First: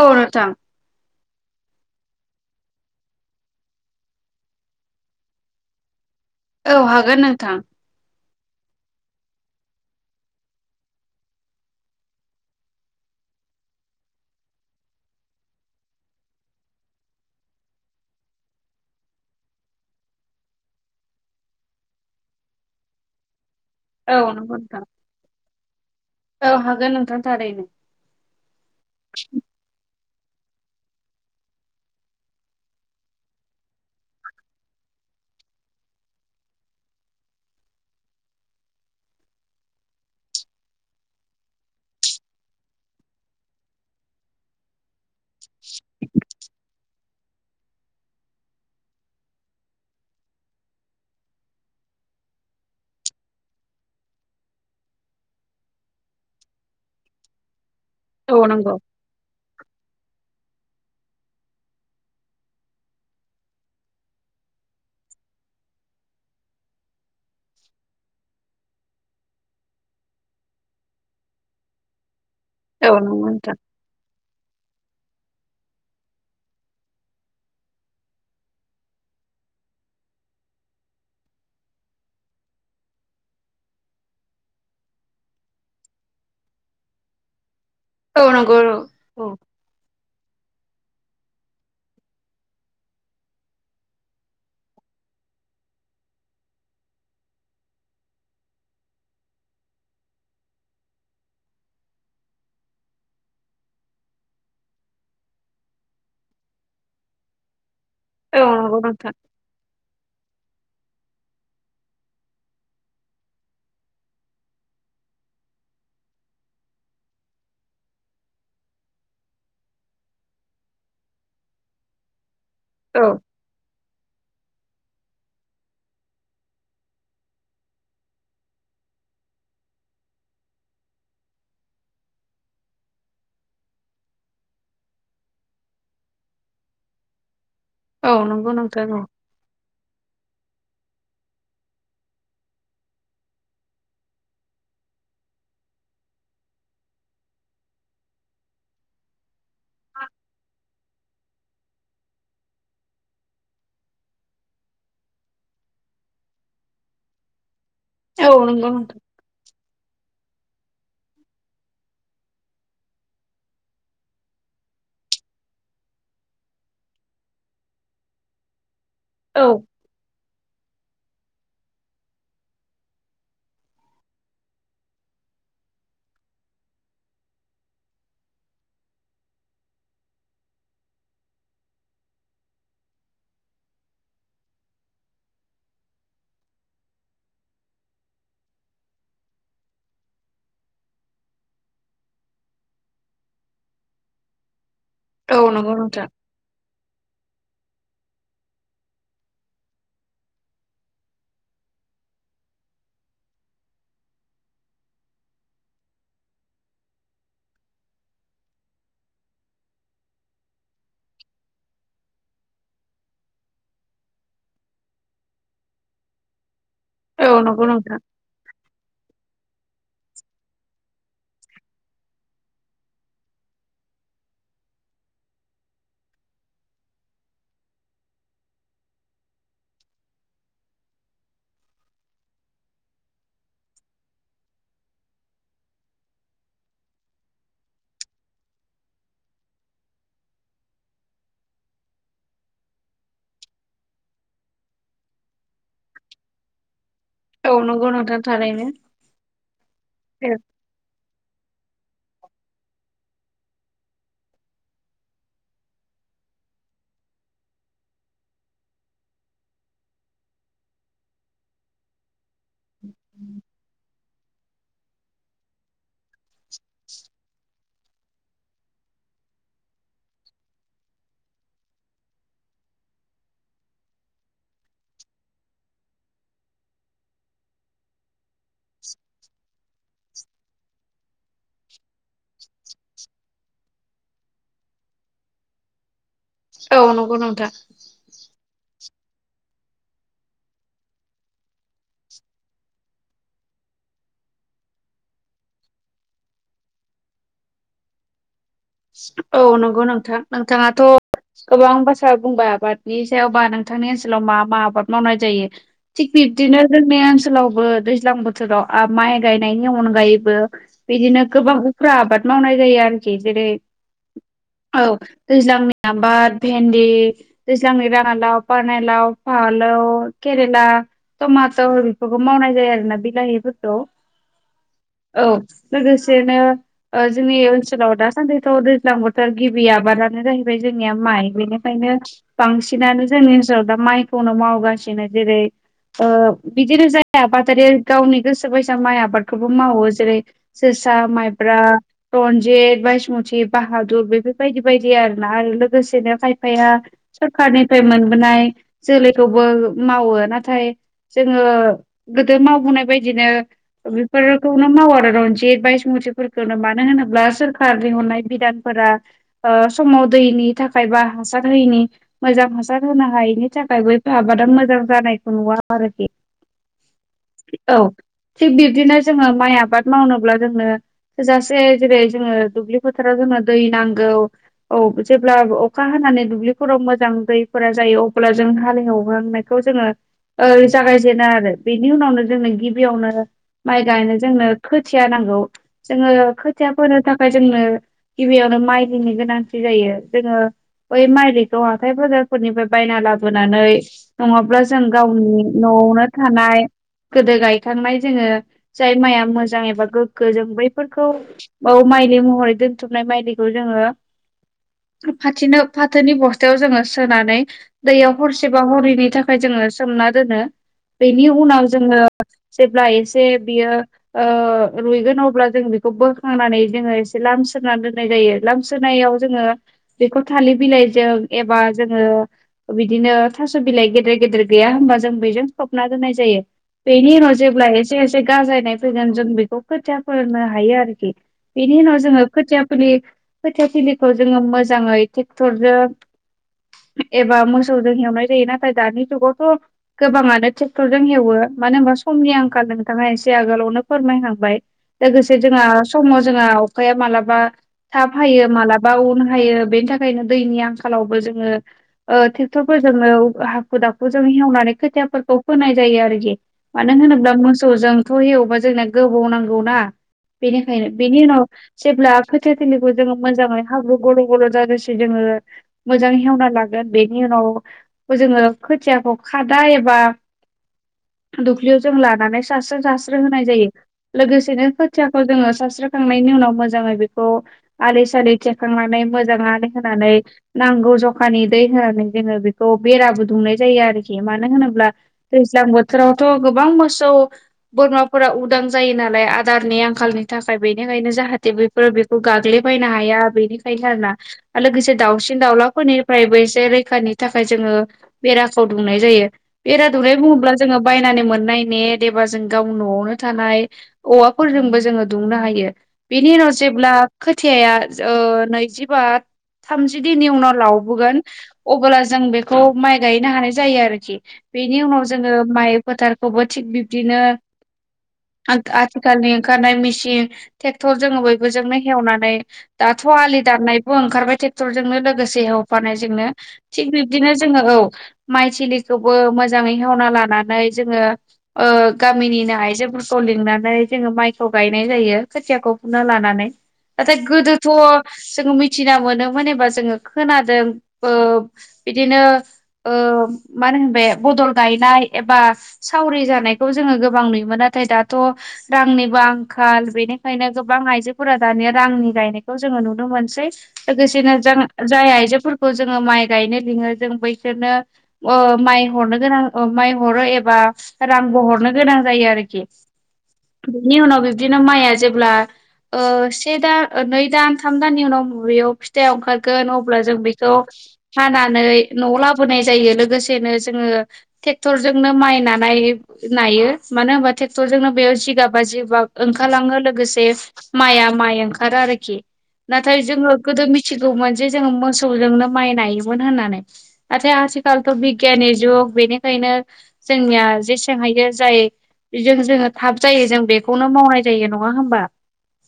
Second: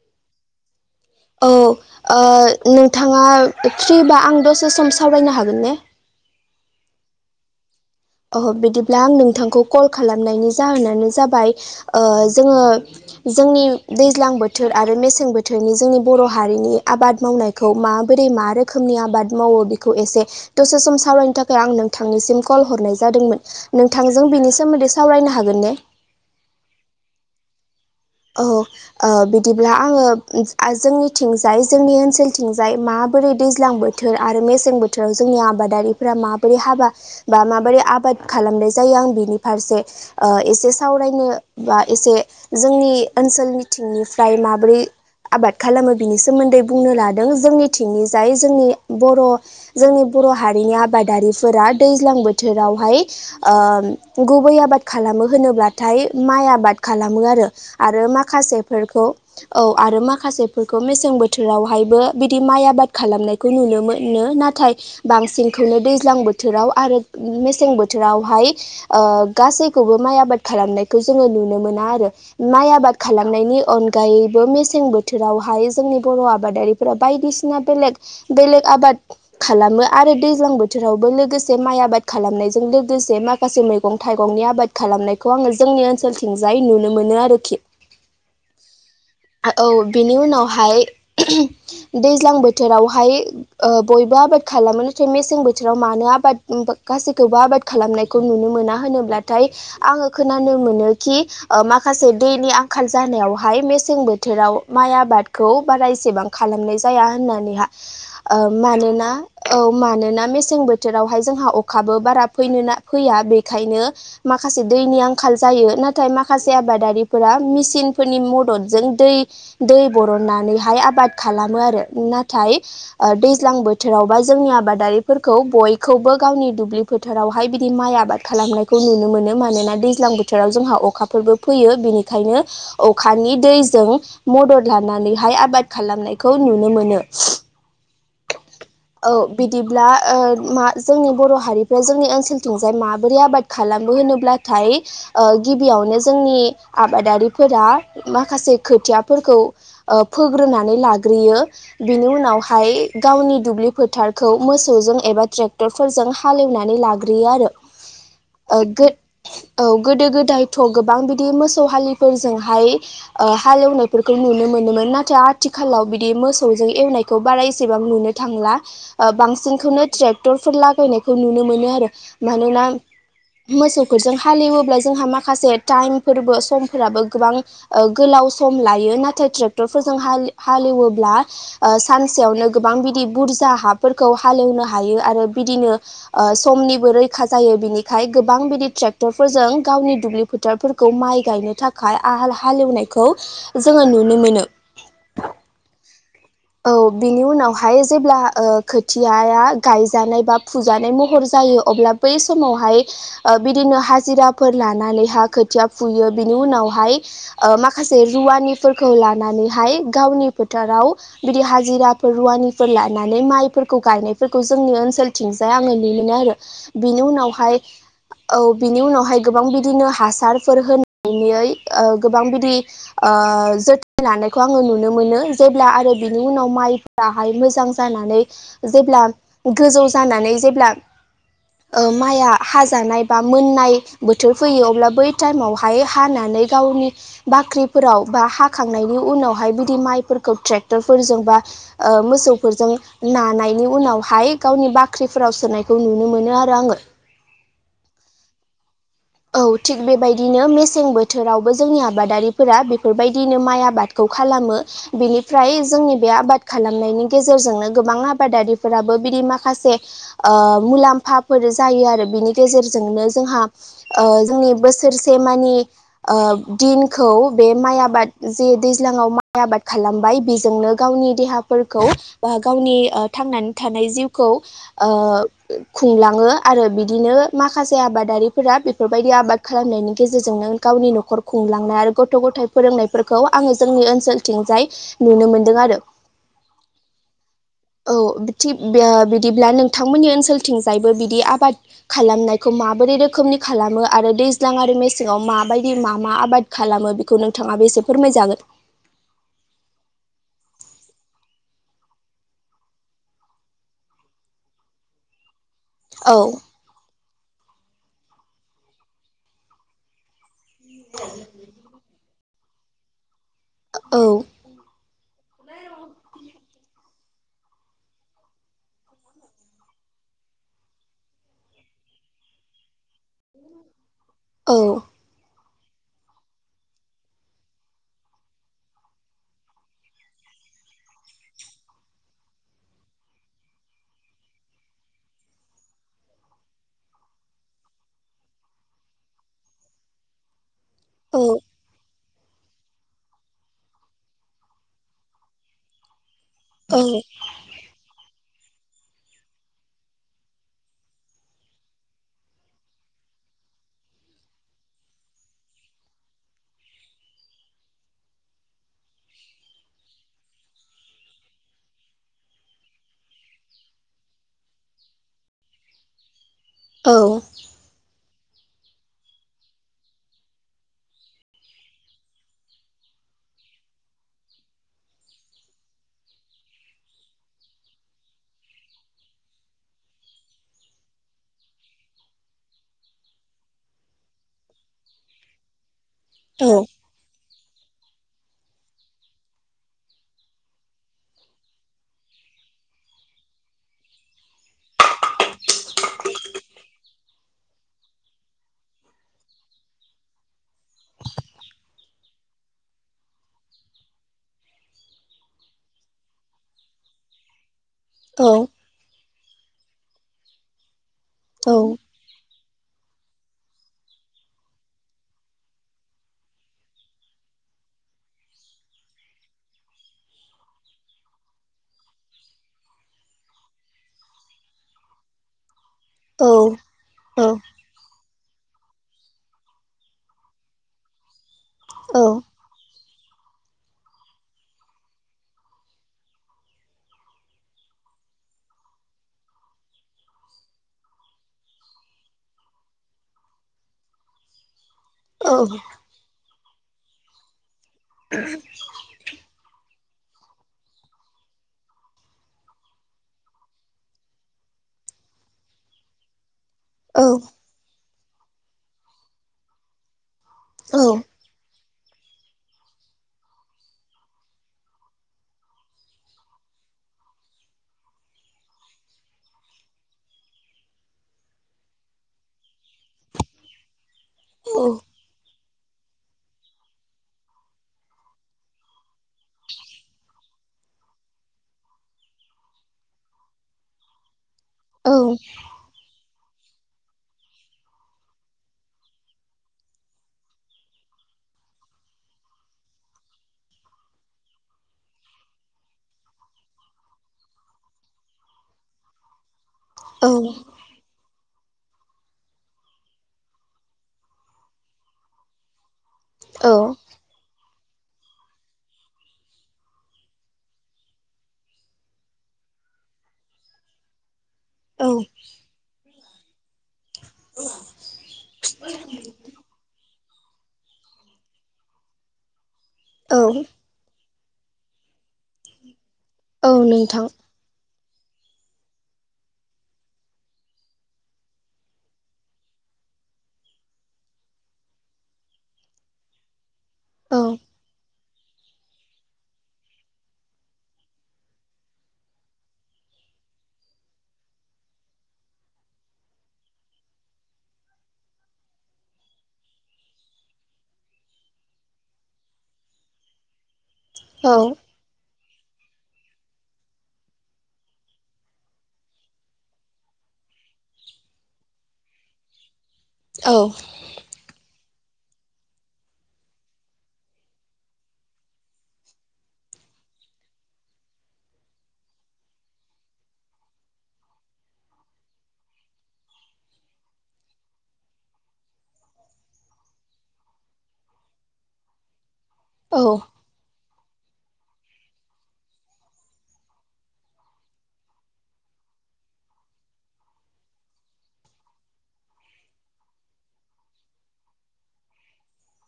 औ नोंथां औ ओ नोंथाङा फ्रिबा आं दसे सम सावरायनो हागोन ने? औ हागोन नोंथां अह बिदिब्ला आं नोंथांखौ कल खालामनायनि जाहोनानो जाबाय ओ जोङो जोंनि दैज्लां बोथोर आरो मेसें बोथोरनि जोंनि बर' हारिनि आबाद मावनायखौ मा बोरै मा रोखोमनि आबाद मावो बेखौ एसे दसे सम सावरायनो थाखाय आं नोंथांनिसिम कल हरनाय जा जादोंमोन औ नोंथांजों बिनि नंगौ नोंथां सोमोन्दै सावरायनो हागोन ने? औ हागोन नोंथां थारैनो। औ ओ बिदिब्ला आङो आ जोंनिथिंजाय जोंनि ओनसोलथिंजाय मा बोरै दैज्लां बोथोर आरो मेसें बोथोराव जोंनि आबादारिफोरा माबोरै हाबा बा माबोरै आबा बाद खालामनाय जायो आं बिनि फारसे ओ एसे सावरायनो बा एसे जोंनि ओनसोलनिथिंनिफ्राय माबोरै आबाद खालामो बिनि सोमोन्दै बुंनो लादों जोंनि थिंनिजाय जोंनि बर' जोंनि बर' हारिनि आबादारिफोरा दैज्लां बोथोरावहाय ओ गुबै आबाद खालामो होनोब्लाथाय माइ आबा खालामो आरो औ नंगौ माखासेफोरखौ औ आरो माखासेफोरखौ मेसें बोथोरावहायबो बिदि माइ आबाद खालामनायखौ नुनो मोनो ना थाय बांसिनखौनो दैज्लां बोथोराव आरो मेसें बोथोरावहाय ओ गा सैखौबो माइ आबाद खालामनायखौ जोङो नुनो मोना आरो माइ औ आबाद नंगौ नोंथां खालामनायनि अनगायैबो मेसें बो बोथोरावहाय जोंनि बर' आबादारिफोरा बायदिसिना बेलेग बेलेग आबाद खालामो आरो- आरो दैज्लां बोथोरावबो लोगोसे माइ आबाद खालामनायजों लोगोसे माखासे मैगं थाइगंनि आबाद खालामनाय- - खौ आङो जोंनि ओनसोलथिंजाय नुनो मोनो आरो औ नांगौ औ बेनि उनावहाय दैज्लां बोथोरावहाय ओ बयबो आबाद खालामो मेसें बोथोराव मानो आबाद गासैखौबो आबाद खालामनायखौ नुनो मोना होनोब्लाथाय आबाद ओ खोनानो मोनो खि ओ माखा माखासे दैनि आंखाल जानायावहाय मेसें बोथोराव माइ आबादखौ बारा एसेबां खालामनाय जाया जाया औ होननानैहाओ नंगौ मानोना नोंथां औ मानोना मेसें बोथोर- बोथोरावहाय जोंहा अखाबो बारा फैनो फैया बेखायनो माखासे दैनि आंखाल जायो नाथाय माखासे बे आबादारिफोरा मेसिनफोरनि मददजों दै दै बरननानैहाय आबाद खालामो। बो आरो नाथाय औ ओ दैज्लां बोथोर फोथोरावबा जोंनि आबादारिफोरखौ बयखौबो गावनि दुब्लि फोथारावहाय बिदि माइ आबाद खालामनायखौ नुनो मोनो मानोना दैज्लां बोथोराव जोंहा अखाफोरबो फैयो बिनिखायनो अखानि दैजों मदद लानानैहाय आबाद खालामनायखौ नुनो मोनो औ नंगौ नोंथां औ बिदिब्ला ओ मा जोंनि बर' हारिखौ जोंनि ओनसोलथिंजाय माबोरै आबाद खालामो होनोब्लाथाय ओ गिबियाव माने जोंनि आबादारिफोरा माखासे खोथियाफोरखौ ओ फोग्रोनानै लाग्रोयो बिनि उनावहाय गावनि दुब्लि फोथारखौ मोसौजों एबा ट्रेक्टरफोरजों हालेवनानै लाग्रोयो आरो औ ओ नंगौ गो नोंथां औ गोदो गोदायथ' गोबां बिदि मोसौ हालिफोरजोंहाय ओ हालेवनायफोरखौ नुनो मोनो मोनोमोन नाथाय आथिखालाव बिदि मोसौजों एवनायखौ बारा एसे एसेबां नुनो थांला ओ औ बांसिनखौनो ट्रेक्टर ट्रेक्टरफोर लागायनायखौ नुनो मोनो आरो मानोना मोसौफोरजों हालेवोब्ला जोंहा माखासे टाइमफोरबो समफोराबो गोबां गोलाव गोबां सम लायो नाथाय ट्रेक्टरफोरजों हाल हालएवोब्ला ससेयावनो गोबां बिदि बुरजा हाफोरखौ हालेवनो हायो आरो बिदिनो समनिबो रैखा जायो। बिनिखाय गोबां बिदि ट्रेक्टरफोरजों गावनि दुब्लि फोथारफोरखौ माइ गायनो थाखाय आ हारि हालेवनाइखौ जोङो नुनो मोन औ नंगौ नोंथां औ बिनि उनाव बेावहाय जेब्ला खोथिया गायजानाय बा फुजानाय महर जायो अब्ला बै समाव बिदिनो हिराफोर लानानै खोथिया फुयो बिनि उावहाय ओ माखासे रुवानिफोरखौ लानानैहाय गावनि फोथाराव बिदि हाजिराफोर रुवानि फोर लानानै माइफोरखौ गायनायफोरखौ जोंनि ओनसोलथिंजाय आङो नुनो मोनो आरो बिनि औ उनावहाय नंगौ नोंथां औ बिनि उनावहाय गोबां बिदिनो हासारफोर होना गोबां बिदि जोथोन लानो आङो नुनो मोनो जेब्ला आरो बिनि उनाव माइफोरा मोजां जानानै जेब्ला गोजौ जानानै जेब्ला माइआ हाजानाय बा मोननाय बोथोर फैयो अब्ला बै टाइमावहाय हानानै गावनि बाख्रिफोराव बा हाखांनायनि उनावहाय बिदि माइफोरखौ ट्रेक्टरफोरजों बा मोसौफोरजों नानायनि उनावहाय गावनि बाख्रिफोराव सोनायखौ नुनो मोनो आरो आङो औ नंगौ नोंथां थारैनो औ थिग बेबायदिनो मेसें बोथोरावबो जोंनिबादारिफोरा बेफोरबायदिनो माइ आबादखौ खालामो बेनिफ्राय जोंनि बे आबाद खालामनायनि गेजेरजोंनो गोबां आबादारिफोराबो बिदि माखासे मुलाम्फाफोर जायो आरो बिनि गेजेरजोंनो जोंहा जोंनि बोसोरसेमानि दिनखौ बे माइ आबाद जे दैज्लां दैज्लांआव माय आबाद खालामबाय बेजोंनो गावनि देहाफोरखौ बा गावनि थांनानै थानाय जिउखौ खुंलाङो आरो बिदिनो माखासे आबादारिफोरा बेबायायदि आबाद खालामनायनि गेजेरजोंनो गावनि न'खर खुंलांनाय आरो गथ' गथायाइ फोरोंनायफोरखौ आङो जोंनि ओनसोलथिंजाय नुनो मोनदों आरो औ नंगौ नोंथां औ थि बे बिदिब्ला नोंथांमोननि ओनसोलथिंजायबो बिदि आबाद खालामनायखौ माबोरै रोखोमनि खालामो आरो दैज्लां आरो मेसेङाव माबायदि मा मा आबाद खालामो बेखौ नोंथाङा बेसे फोरमायजागोन औ नंगौ नोंथां नोंथाङाथ' गोबां बाथ्रा बुंबाय आबादनि सायावबा नोंथांनि ओनसोलाव मा मा आबाद मावनाय जायो। थिग औ बिब्दिनो जोंनि ओनसोलावबो दैज्लां बोथोराव माइ गायनायनि अनगायैबो बिदिनो गोबां उफ्रा आबाद मावनाय जायो आरोखि जेरै औ। औ दैज्लांनि आबाद भेन्दि दैज्लांनि राङा लाव पनेलाव फानलौ केरेला टमट' बेफोरखौ मावनाय जायो आरोना बिलाहिफोरखौ औ औ लोगोसेनो जोंनि ओनसोलाव दासान्दि औ दैज्लां बोथोर गिबि आबादानो जाहैबाय जोंनिया माइ बेनिखायनो बांसिनानो जोंनि स दा माइखौनो मावगासिनो जेरै ओ बिदिनो जाय आबादारि गावनि गोसो बायसा माइ आबादखौबो मावो जेरै जोसा औ माइब्रा रनजित बायषथि बाहादुर बेफोरबायदि बायदि आरोना आरो लोगोसेनो खाय फाया औ सरखारनिफ्राय मोनबोनाय जोलैखौबो मावो नाथाय जोङो गोदो मावबोनाय बायदिनो बेफोरखौनो मावो आरो रनजित बायसं नो मानो होनोब्ला सोरखारनि अननाय बिधानफोरा समाव दैनि थाखाय बा हासार होयैनि मोजां हासार होनो हायि नि थाखायबो आबादा मोजां जानायखौ नुवा आरोखि औ। औ थिग बिबदिनो जोङो माइ आबाद मावनोब्ला जोंनो थोजासे जेरै जोङो दुब्लि फोथाराव जोंनो दै नांगौ जेब्ला अखा हानानै दुब्लिफोराव मोजां दै जा यो अब्ला जों हालएवगोन बेखौ जोङो ओ जागायजेनो आरो बेनि उनावनो जोंनो गिबियावनो माइ गायनो जोंनो खोथिया नांगौ जोङो खोथिया फोनो थाखाय जोंनो गिबियावनो माइलिनि गोनांथि जायो जोङो बै माइलिखौ हाथाय बाजारफोरनिफ्राय बायना लाबोनानै नङाब्ला जों गावनि न नयावनो थानाय गोदो गायखांनाय जोङो जाय माइआ मोजां एबा गोग्गो जों बैफोरखौ मायलि महरै दो थुमनाय माइ दैखौ जोङो फाथिनो फाथोनि बस्थायाव जोङो सोनानै दैयाव औ हरसेबा हरैनि थाखाय जोङो सोमना दोनो बेनि औ उनाव जोङो जेब्ला एसे बियो ओ रुइगोन अब्ला जों बेखौ बोखांनानै जोङो एसे लाम सोनानै दोननाय जायो लामस्रोनायाव जोङो बेखौ थालिर बिलाइजों एबा जोङो बिदिनो थास बिलाइ गेदेर गेदेर गैया होमबा जों बेजों खोबना दोननाय जायो बेनि उनाव जेब्ला एसे ए से गाजायनाय फैगोन जों बेखौ खोथिया फोरनो हायो आरोखि बेनि उनाव जोङो खोथियाफोरनि खोथिया थिलिखौ जोङो मोजाङै टेक्टरजों एबा मोसौजों हेवनाय जायो नाथाय दानि जुगावथ गोबाङानो टेक्टरजों हेवो मानो होमबा समनि आंखाल नोंथाङा एसे आगोलावनो फोरमायखांबाय औ लोगोसे जोंहा समाव जोंहा अखाया मालाबा थाब हायो मालाबा उन हायो बेनि थाख खायनो दैनि आंखालावबो जोङो ओ टेक्टरफोरजोंनो हाखु दाखु जों हेवनानै खो खोथियाफोरखौ फोनाय जायो आरोखि मानो औ होनोब्ला मोसौजोंथ हेवबा जोंना गोबाव नांगौ ना बेनिखाय औ बेनि उनाव जेब्ला खोथिया थिलिखौ जोङो मोजाङै हाब्रु गल गल जाजासे जोङो मोजाङै हेवना लागोन। बेनि उनाव जोङो खोथियाखौ खादा एबा [inaudible] दुुब्लियाव जों लानानै दास्रो दास्रो होनाय जायो औ लोगोसेनो खोथियाखौ जोङो सास्रोखांनायनि उनाव मोज जाङै बेखौ आलि सालि थेखांनानै मोजां आलि खोनानै नांगौ जखानि दै खोनानै जोङो बेखौ बेराबो दुमनाय जायो आरोखि मानो होनोब्ला दैज्लां बोथोराव थ' गोबां मोसौ बोरमाफोरा उदां जायो नालाय आदारनि आंखालनि थाखाय बेनिखायनो जाहा थे बेफोर बेखौ गाग्लिबायनो हाया बेनिखायनो आरोना आरो लोगोसे दाउसिन दाउलाफोरनिफ्रायबो एसे रैखानि थाखाय जोङो बेराखौ दुमनाय जायो। बेरा औ दुमनाय बुङोब्ला जोङो बायनानै मोन नाय नेट एबा जों गावनि नआवनो थानाय औवाफोरजोंबो जोङो दुमनो हायो। बेनि उनाव जेब्ला खोथियाया ओ नैजिबा थामजि दिननि उनाव लावबोगोन अबोला जों बेखौ माइ गायनो हानाय जायो आरोखि। बेनि औ उनाव जोङो माइ फोथारखौबो थिख बिब्दिनो आख आथिखालनि ओंखारनाय मेसिन टेक थरजोङो बयबो जोंनो हेवनानै दाथ' औ आलि दाननायबो ओंखारबाय टेक्टरजोंनो लोगोसे हेवफानायजोंनो औ थिग नोंथां बिब्दिनो जोङो औ। माइ थिलिखौबो मोजाङै हेवना लानानै जोङो ओ गामिनिनो आइजोफोरखौ लिंनानै जोङो माइखौ गायनाय जायो। खोथियाखौ फुना लानानै औ नाथाय गोदोथ' जों मिथिना मोनोमोन एबा जोङो खोनादों ओ बिदिनो ओ ओ मा होनो बे बदल गायनाय एबा सावरि जानायखौ जोङो गोबां नुयोमोन नाथाय दा थ' रांनिबो आंखाल बेनि खायनो गोबां आइजोफोरा दानिया रांनि गायनायखौ जोङो नुनो मोनसै। लोगोसेनो औ जों जाय आइजो फोरखौ जोङो माइ गायनो लिङो जों बैसोरनो ओ माइ हरनो गोनां माइ हरो ए बा रांबो हरनो गोनां जायो आरोखि औ बिनि उनाव बिब्दिनो माइआ जे ब्ला ओ से दा नै दान थाम दाननि उनाव मबेयाव फिथाइ ओंखारगोन अब्ला जों बेखौ हानानै नआव लाबोनाय जायो लोगोसेनो जोङो ट्रेक्टरजोंनो माइ नानाय नायो मानो होनबा टेक्टरजोंनो बेयाव जिगाबा जिबाब ओंखारलाङो लोग गोसे माइआ माइ ओंखारो आरोखि औ नाथाय जोङो गोदो मि थिगौमोन जे जोङो मोसौजोंनो माइ नायोमोन होननानै नाथाय आथिखालथ' बिगियाननि जुग बेनिखायनो जोंनिया जेसें हायो जाय बेजों जोङो थाब जायो जों बेखौनो मावनाय जायो न ङा होमबा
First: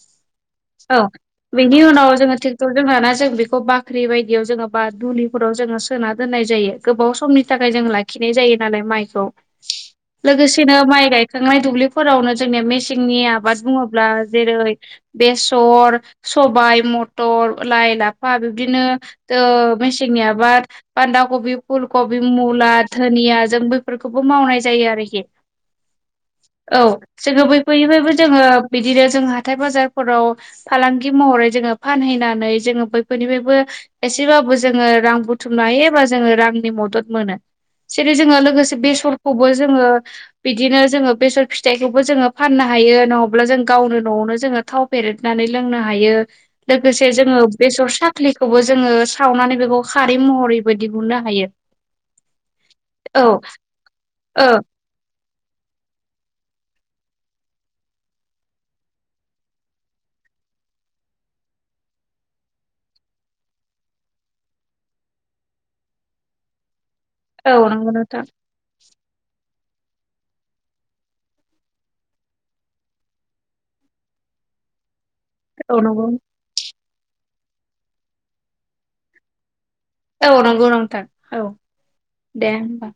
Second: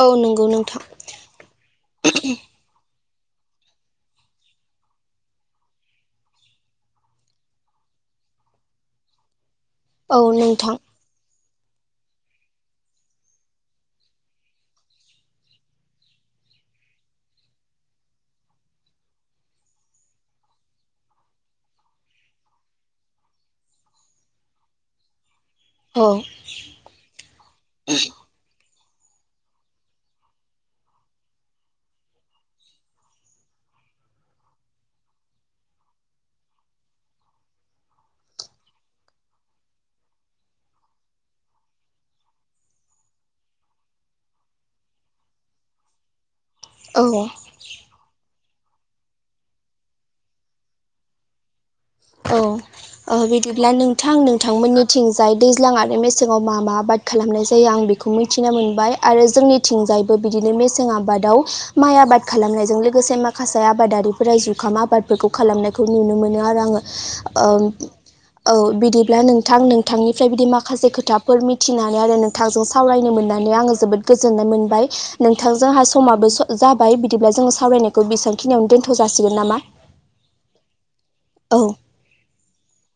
औ नंगौ नोंथां औ बिनि उनाव जोङो ट्रेक्टर जों नाना जों बेखौ बाख्रि बायदियाव जोङो बा दुलिफोराव जोङो सोना दोननाय जायो गोबाव समनि थाखाय जोङो लाखिनाय जायो नालाय माइखौ औ नोंथां लोगोसेनो माइ गायखांनाय दुब्लिफोरावनो जोंनिया मेसेंनि आबाद बुङोब्ला जेरै बेसर सबाय मटर लाइ लाफा बिबदि नो ओ मेसेंनियाबा बानदा कबि फुल कबि मुला धोदिया जो बैफोरखौबो मावनाय जायो आरोखि औ औ जोङो बै फोरनिफायबो बिदिनो जों हाथाय बाजारफोराव फालांगि महरै जोङो फानहैनानै जोङो बैफोरनिफाबो एसेबाबो जोङो रां बुथुमनो हायो एबा जोङो रांनि मदद मोनो। जेरै जोङो लोगोसे बेसरखौबो जोङो बिदिनो जोङो बेसर फिथाइखौबो जोङो फाननो हायो नङाब्ला जों गावनो नआवनो जोङो थाव फेरेदनानै लोंनो हायो। औ लोगोसे जोङो बेसर साखलि खौबो जोङो सावनानै बेखौ खारै महरैबो दिहुननो हायो। औ ओ औ बिदिब्ला नोंथां औ नोंथांमोननिथिं जाय दैल्जां आरो मेसेंआव मा मा आबद खालामनाय जायो आं बेखौ मिथिना मोनबाय आरो जोंनिथिंजायबो बिदिनो मेसें आबादाव माइ आबाद खालामनायजों लोगोसे माखासे आबादारिफोरा जुखाम आबादबो खौ खालामनायखौ नुनो मोनो आरो आङो औ ओम नंगौ नोंथां औ बिदि ब्ला नोंथां नोंथांनिफ्राय बिदि माखासे खोथाफोर मिथिनानै आरो नोंथांजों सावरायनो मोननानै आङो जोबोद गोजोननाय मोनबाय। नोंथां औ जाहा नंगौ समाबो जाबाय बिदिब्ला जोङो सावरायनायखौ बेसेबांखिनियावनो दोन्थ जासिगोन नामा? औ नंगौ नंथां औ दे होनबा।